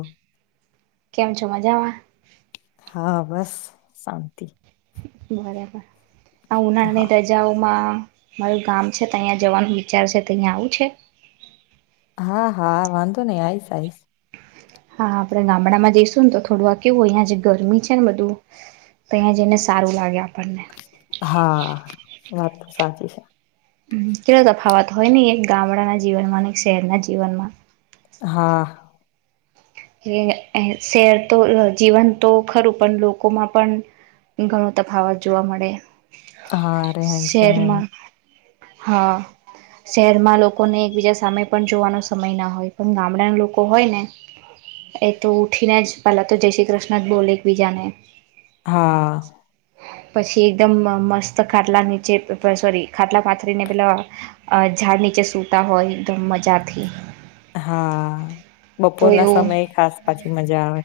હ કેમ છો મજામાં હા બસ શાંતિ બરાબર આ હા ઉનાળાની રજાઓ માં મારું ગામ છે તો અહંયા જવાનું વિચાર છે તો અહીં આવું છે? હા હા વાંધો નહી આવીઈશ આઈશ હા, આપડણે ગામડામાં જઈશું ને તો થોડું કેવું અહં જે ગરમી છે, ને બધું તો અહિયાંયા જઈને સારું લાગે આપણને હા વાત સાચી છે, કેલો તફાવત હોય નહ એક ગામડાના જીવનમાં અને એક શહેરના જીવનમાં હા શહેર તો જીવન તો ખરું પણ લોકોમાં પણ ઘણો તફાવત જોવા મળે. હા રહેન સન શહેરમાં હા, શહેરમાં લોકોને એકબીજા સામે પણ જોવાનો સમય ના હોય પણ ગામડાના લોકો હોય ને એ તો ઉઠીને જ પેલા તો જય શ્રી કૃષ્ણ જ બોલે એકબીજા ને હા પછી એકદમ મસ્ત ખાટલા નીચે સોરી ખાટલા પાથરીને પેલા ઝાડ નીચે સૂતા હોય, એકદમ મજાથી હા તો બપોર ના એવું સમય ખાસ પાછી મજા આવે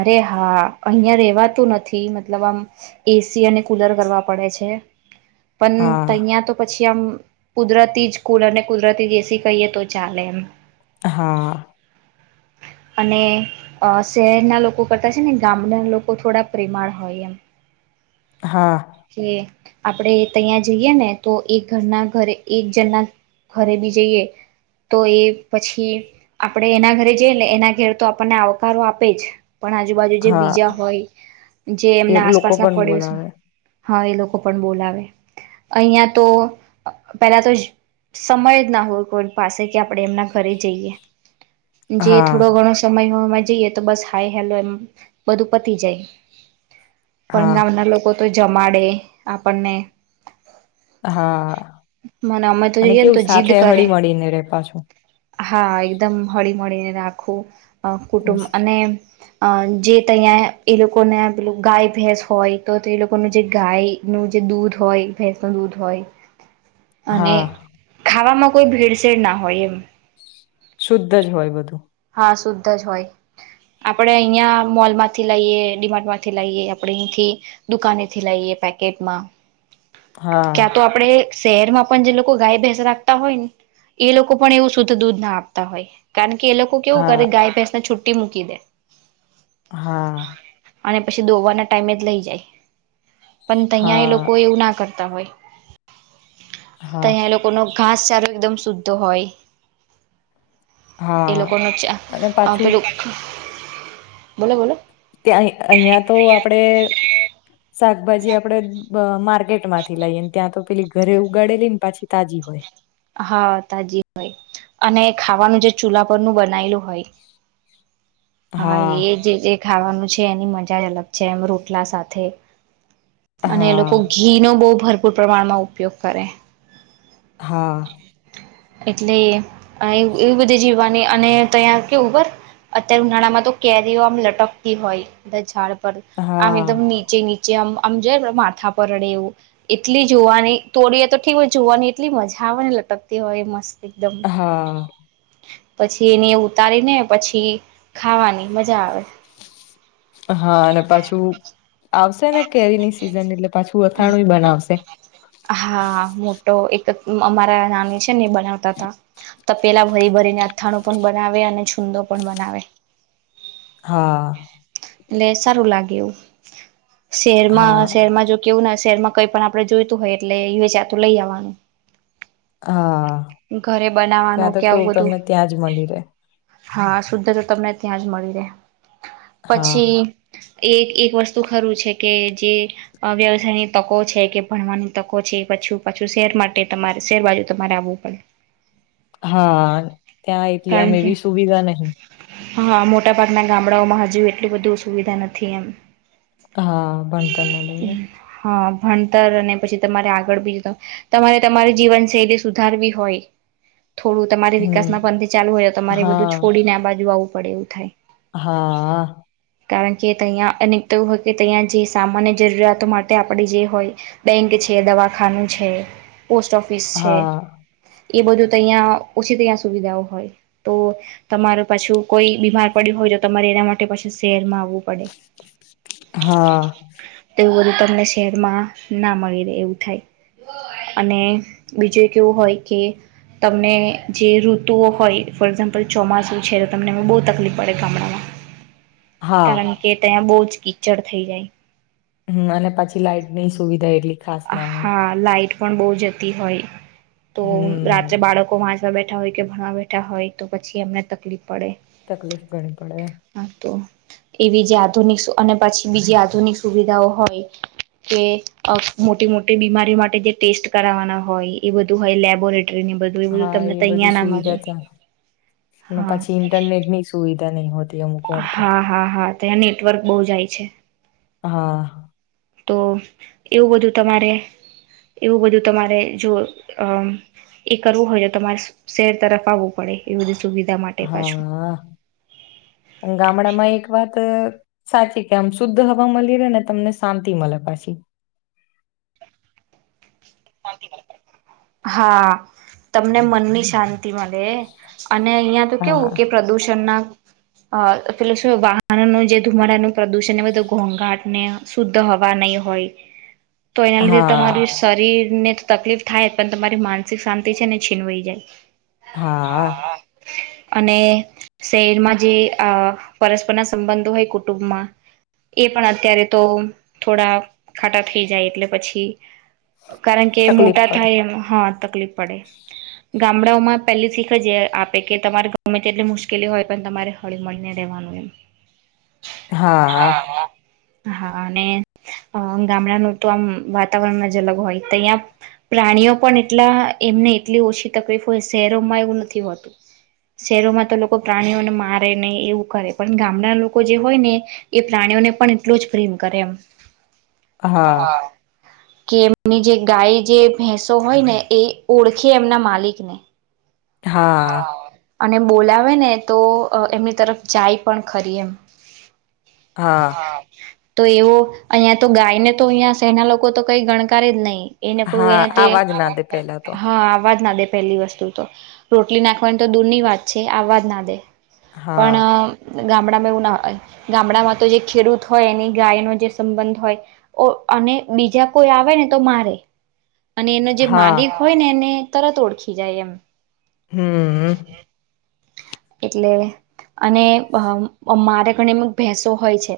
અરે હા અહિયાં રેવાતું નથી, મતલબ આમ એસી અને કુલર કરવા પડે છે, પન હા તહીંયા તો પછી કે આમ કુદરતી જ કુલર ને કુદરતી જ એસી કહીએ તો ચાલે એમ. હા અને અ શહે ર ના લોકો કરતા છે, ને ગામડાન લોકો થોડા પ્રેમાળ હોય એમ હા કે આપડે તહીંયા જઈએ ને તો એક ઘરના ઘરે એક જણના ઘરે બી જઈએ તો એ પછી આપડે એના ઘરે જઈને એના ઘેર તો આપણને આવકારો આપે જ પણ આજુબાજુ જે હા બીજા હોય જે એ એમના લોકો આસપાસ ના પણ પડોસ, બોલાવે હા એ લોકો પણ બોલાવે અહીંયા તો પેલા તો સમય જ ના હોય કોઈન પાસે કે આપડે એમના ઘરે જઈએ, જે હા થોડો ઘણો સમય હો જઈએ તો બસ હાય હેલો એમ બધું પતી જાય, પણ હા ગામના લોકો તો જમાડે આપણને હા મને અમે તો અને જઈએ ને તો કેવું જીદ સાથે કરે હળી મળળી રે પાછું, હા એકદમ હળી મળીને રે આખું અ કુટુંબ અને અ જે તહીંયા એ લોકોને પેલું ગાય ભેંસ હોય, તો તે લોકોનું જે ગાય નું જે દૂધ હોય ભેંસ ન દૂધ હોય, અને હા ખાવામાં કોઈ ભેળસેેળ ના હોય એમ. શુદ્ધ જ હોય બધું. હા શુદ્ધ જ હોય. આપણે અહીંયા મોલ માંથી લાઈએ, ડીમાર્ટ માંથી લાઈએ, આપડે અહીંથી દુકાનેથી લઈએ પેકેટમાં હા ક્યાં તો આપડે શહેરમાં પણ જે લોકો ગાય ભેસ રાખતા હોય ને એ લોકો પણ એવું શુદ્ધ દૂધ ના આપતા હોય, કારણ કે એ લોક કેવું હા કરે ગાય ભેસ ને છૂટ ટી મુકી દે. હા. અને પછી દોવાના ટાઈમે જ લઈ જાય. પણ તૈયા એ હા લોકો એવું ના કર તા હોય. હા તૈયા એ લોકોનો ઘાસચારો એકદમ શુદ્ધ હોય. હા. કોનોચા અને અહ પાછું પેલુ અહ બોલો-બોલો. ત્યાં અહિયાં તો આપડે શાકભાજી આપડે બ માર ર્કેટમાંથી લાઈએ ને ત્યાં તો પેલી ઘરે ઉગાડેલી ને પાછી તાજી હોય. હા તાજી હોય, અને ખાવાનું જે ચૂલા પરનું બનાયેલું હોય. હા એજ જે એક ખાવાનું છે એની મજા જ અલગ છે એમ રોટલા સાથે. અને એ હા લોકો ઘી નો બહુ ભર પૂર પ્રમાણમાં ઉપયોગ કરે. હા. એટલે એવ એવી બધી જીવવાની અને તૈયા કેવું ખબર અત્યારે ઉનાળા તો કેરીઓ આમ લટકતી હોય બધા ઝાડ પર, આમ હા એકદમ નીચે-નીચે આમ આમ જેર માથા પર અડે એવું, એટલી જોવાની તોડીએ તો ઠીક હોય જોવાની એટલી મજ [unintelligible] ને લટકતી હોય એ મસ્ત. હા. પછી એની ઉતારીને પછી ખાવાની મજા આવે. [inaudible] હા અને પાછું આવશે ને કેરી ની સિ સિઝન એટલે પાછું અથાણું એય બનાવશે. હા મોટો એક ક અમારા નાની છે ને એ બનાવતા તા. તો પેલા ભરી ભરીને અથાણું પણ બનાવે અને છૂંદો પણ બનાવે. હાઆ. એટલે સારું લાગે એવું. હા શેરમાં શેરમાં જો કેવું નસ શહેરમાં કઈ પણ આપડે જોઈતું હોય એટલે યુએ જાતું લઈ આવવાનું. હા. ઘરે બનાવાનું ત્યાં તો કે આવું કેવું બધું તમને ત્યાં જ મળી રહે હા, શુદ્ધ જો તમને ત્યાં જ મળી રહે. હા પછી એક એક વસ્તુ ખરું છે કે જે અહ વ્યવસાયની તકો છે કે ભણવાની તકો છે પાછું પાછું શેર માટે તમારે શેર બાજુ તમારે આવું પડ હા ત્યાં એટલી આમ કે એવી સુવિધા નહી. હા, મોટા ભાગના ગામડાઓમાં હજુ એટલલી બધું સુવિધા નથી એમ. હા, ભણતર ના લીલે હા ભણતર અને પછી તમારે આગળ બી જતા તમારે તમારી જીવનશૈલી સુધારવી હોય થોડું તમારી હમ વિકાસના પંથેે ચાલુ હોય તો તમારે બધું છોડીને આ બાજુ આવું પડે એવું થાય. હાઆ. કારણ કે તહીંઆ અને તો હોં કે તહીંયા જે સામાન્ય જરૂરિયાતો માટે આપણે જે હોય બેંક છે, દવાખાનું છે પોસ્ટ ઓફિસ છે. હા એ બધું તો અહીં ઓછી અહીં સુવિધાઓ હોય તો તમારું પાછું કોઈ બીમાર પડ્યું હોય તો તમારે એના માટે પાછી શહેરમાં આવ વુ પડે. હા તેઉ બધું તમને શહેરમાં ના મળી રહેે એવું થાય અને બીજું એક એવું હોય કે તમને જે ઋતુઓ હોય ફોર એક્ઝામ્પલ ચોમાસુું છે તો તમને એ બહુ તકલીફ પડે ગામડામાં. હા કારણ કે ત્યાં બોજ કીચડ થઈ જાય. હમ્મ અને પછી લાઈટ ની સુવિધા એટલી ખાસ ના હોય હા લા લાઈટ પણ બહુ જતી હોય તો રાત્રે હમ બાળકો વાચ તા બેઠા હોય કે ભણવા બેઠા હોય તો પછી એમને તકલીફ પડે તકલીફ ગણી પડે. હા તો એવી જે આધુનિક સો અને પછી બીજી આધુનિક સુવિધાઓ હોય કે અહ મોટી મોટી બીમારીઓ માટે જે ટેસ્ટ કરાવવાના હોય એ બધું હોય લેબોરે હા, એ બધું સુવિધા ત્યાં, ને હા પછી ઇન્ટરનેટ ની સુવિ તા ની હોત હા હા હા ત્યાં નેટવર્ક બહુ જાય છે. હા તો એવું બધું તમારે એવું બધું તમારે જો અ એ કરવું હોય તો તમારે શેર તરફ આવવું પડે એવું હા ગામડામાં એક વાત સાચી કે આમ શુદ્ધ હવા મળી રહે ને તમને શાંતિ મળ પાછી હા તમને મનની શાંતિ મળે અને અહિયાં તો હા કેવું કે પ્રદુષણ ના અ પેલે શું વાહનનું જે ધુમાડાનું પ્રદુષણ એ બધું ઘોંઘાટ ને શુદ્ધ હવા નહી હોય. તો એના લીધે તમારી હા શરીર ને તો તકલીફ થાય પણ તમારી માનસિક શાંતિ છે ને છીનવાઈ જાય. હા અને શહેરમાં જે પરસ્પરના સંબંધો હોય કુટુંબમાં એ પણ અત્યારે તો થોડા ખાટા થઈ જાય એટલે પછી- કારણ કે તકલીફ મોટા પડે થાય એમ હ તકલીફ પડે ગામડાઓમાં પેલી શીખ જ આપે કે તમારા ગમાં તેટલી મુશ્કેલી હોય પણ તમારે હળી મળળીને રહેેવાનું એમ હા હા અને ગામડાનું તો આમ વાતાવરણ જ અલગ હોય અહીં પ્રાણીઓ પણ એટલા એમને એટલી ઓછી તકલીફ હોય શહેરોમાં એવું નથી હોતું શહેરોમાં તો લોકો પ્રાણીઓને મારે ને એવું કરે પણ ગામડા લોકો જે હોય ને એ પ્રાણીઓને પણ એટલો જ પ્રેમ કરે એમ હા કેમ એની જે ગાય જે ભેંસો હોય ને એ ઓળખી એમના માલિકને હા અને બોલાવે ને તો એમની તરફ જાય પણ ખરી એમ હા તો એવો અહીયા તો ગાયને તો અહીંયા સેના લોકો તો કઈ ગણકારારે જ નહીં. એને કું હા એને તે આવાજ ના દે પેલા તો હા આવાજ ના દે પહેલી વસ્તુ તો રોટલી નાખવાની તો દૂરની વાત છે આવાજ ના દે હા, પણ ગામડામાં એવું ના ગામડામાં તો જે ખેડૂત હોય એની ગાય ન જે સંબંધ હોય અને બીજા કોઈ આવે ને તો મારે અને એનો જે હા, માલિક હોય ને એને તરત ઓળખી જાય એમ હમ એટલે અને મારા ઘણીમ ભેંસો હોય છે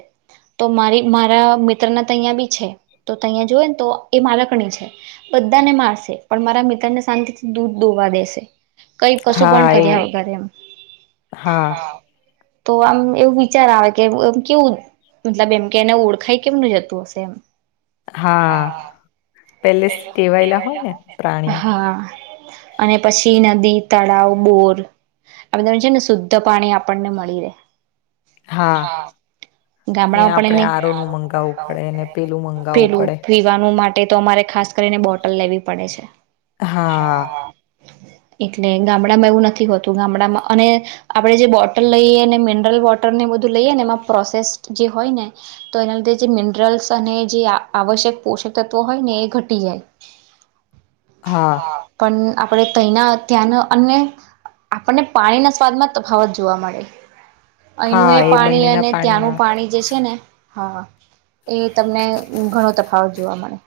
તો મારી મારા મિત્રના અયા બી છે તો તહીયા જોય ને તો એ મારા ઘણી છે બધાને મારશે પણ મારા મિત્રને શાંતિથી દૂધ દોવા દેશે કઈ કશું પણ હા, કર્યા વગર એમ એ-હા. તો આમ એવું વિચાર આવે કેમ, કેવું મતલબ એમ કે એને ઓળખાય કેમ ની જતું હશે? એમ. હા. પહેલેથી ટેવાયેલા હોય ને પ્રાણીઓ. હા અને પછી નદી, તળાવ, બોર, આપને છે ને, શુદ્ધ પાણી આપણને મળી રહે. હા, એ ગામડામાં પણ આપણેે એને આરોનું મગાવવું પડે ને પેલું મગાવવું પેલું પડે. પીવાનું માટે તો અમારે ખાસ કરીને બોટલ લેવી પડે છે. હા. એટલે ગામડામાં એવું નથી હોતું ગામડામાં અને, આપણે જે બોટલ લઈએ ને મિનરલ વોટર ને બધું લઈએ ને એમાં પ્રોસેસ જે હોય ને, તો એના લીધે જે મિનરલ્સ અને જે આવશ્યક પોષક તત્વો હોય ને એ ઘટી જાય. હા, પણ આપણે તઈના ત્યાંના, અને આપણને પાણીના સ્વાદમાં તફાવત જોવા મળે. અહીંનું હા, એ પાણી અને બંનેના ત્યાંનું પાણીમાં પાણી જે છે ને હા. એ તમને ઘણો તફાવત જોવા મળે.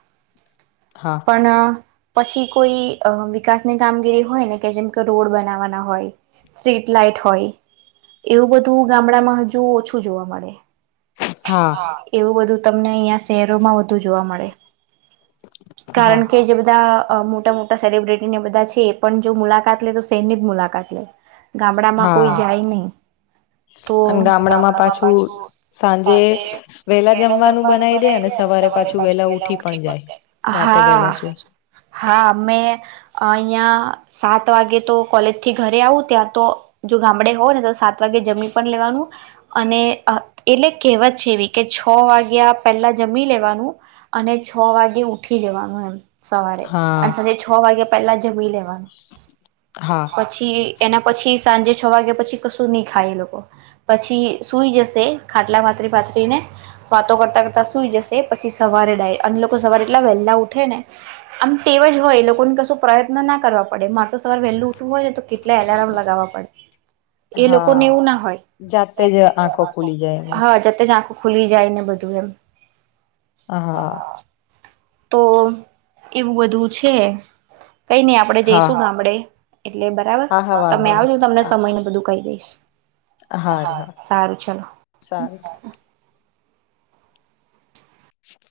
હા, પણ પછી કોઈ વિકાસની કામગીરી હોય, ને કે જેમ કે રોડ બનાવવાના હોય, સ્ટ્રીટ લાાઈટ હોય, એવું બધું ગામડામાં હજુ ઓછું જોવા મળે. હા, એવું બધું. તમને અહીંયા શહેરોમાં જોવા મળે, હા, કારણ કે જે બધા મોટા મોટા સેલિબ્રિટીને બધા છે, એ પણ જો મુલાકાત લે, તો સહેજ મુલાકાત લે. ગામડામાં કોઈ હા, જાય નહીં, તો ગામડામાં પાછું. સાંજે વેલા જમવાનું બનાવી દેને, સવારે પાછું વેલા ઉઠી પણ, હા, હા અમે. અહિયાં સાત વાગે તો કોલેજથી ઘરે આવું. ત્યાં તો જો ગામડે હોવ ને, તો સાત વાગે જમી પણ લેવાનું અને. એટલે કહેવત છે, એવી કે છ વાગ્યા પહેલા જમી લેવાનું અને છ વાગે ઉઠી જવાનું એમ. સવારે અને હા, સાંજે છ વાગયા પછી પેલા જમી લેવા. હા, પછી એના પછી સાંજે છ વાગ્યા પછી કશું નહીં ખાય એ લોકો પછી સૂઈ જશે. ખાટલા પાથરી પાથરી ને વાતો કરતાં કરતા સુઈ જશે. પછી સવારે ડાયરેક અને લોકો સવારે એટલા વહેલા ઉઠે ને, આમ ટેવ જ હોય. એ લોકોને કશો પ્રયત્ન ના કરવા પડે. મારે તો સવાર વહેલું. હો ને, તો કેટલા એલારમ લગાવવા પડે! એ હા, લોકોને એવું ના હોય. જાતે જ આંખો ખુલી જાય એમની હા, જેતે જ આંખ ખુલી જાય ને બધું એમ. હા. તો એવું બધું છે. કઈ નઈ આપડે હા, જઈશું ગામડે. એટલે બરાબર હા, હા તમે વાંધો નહી. આવજો તમને હા, સમય ને બધું કહી દઈશ. હારું, હા, હારું, સારું ચાલો. સારું.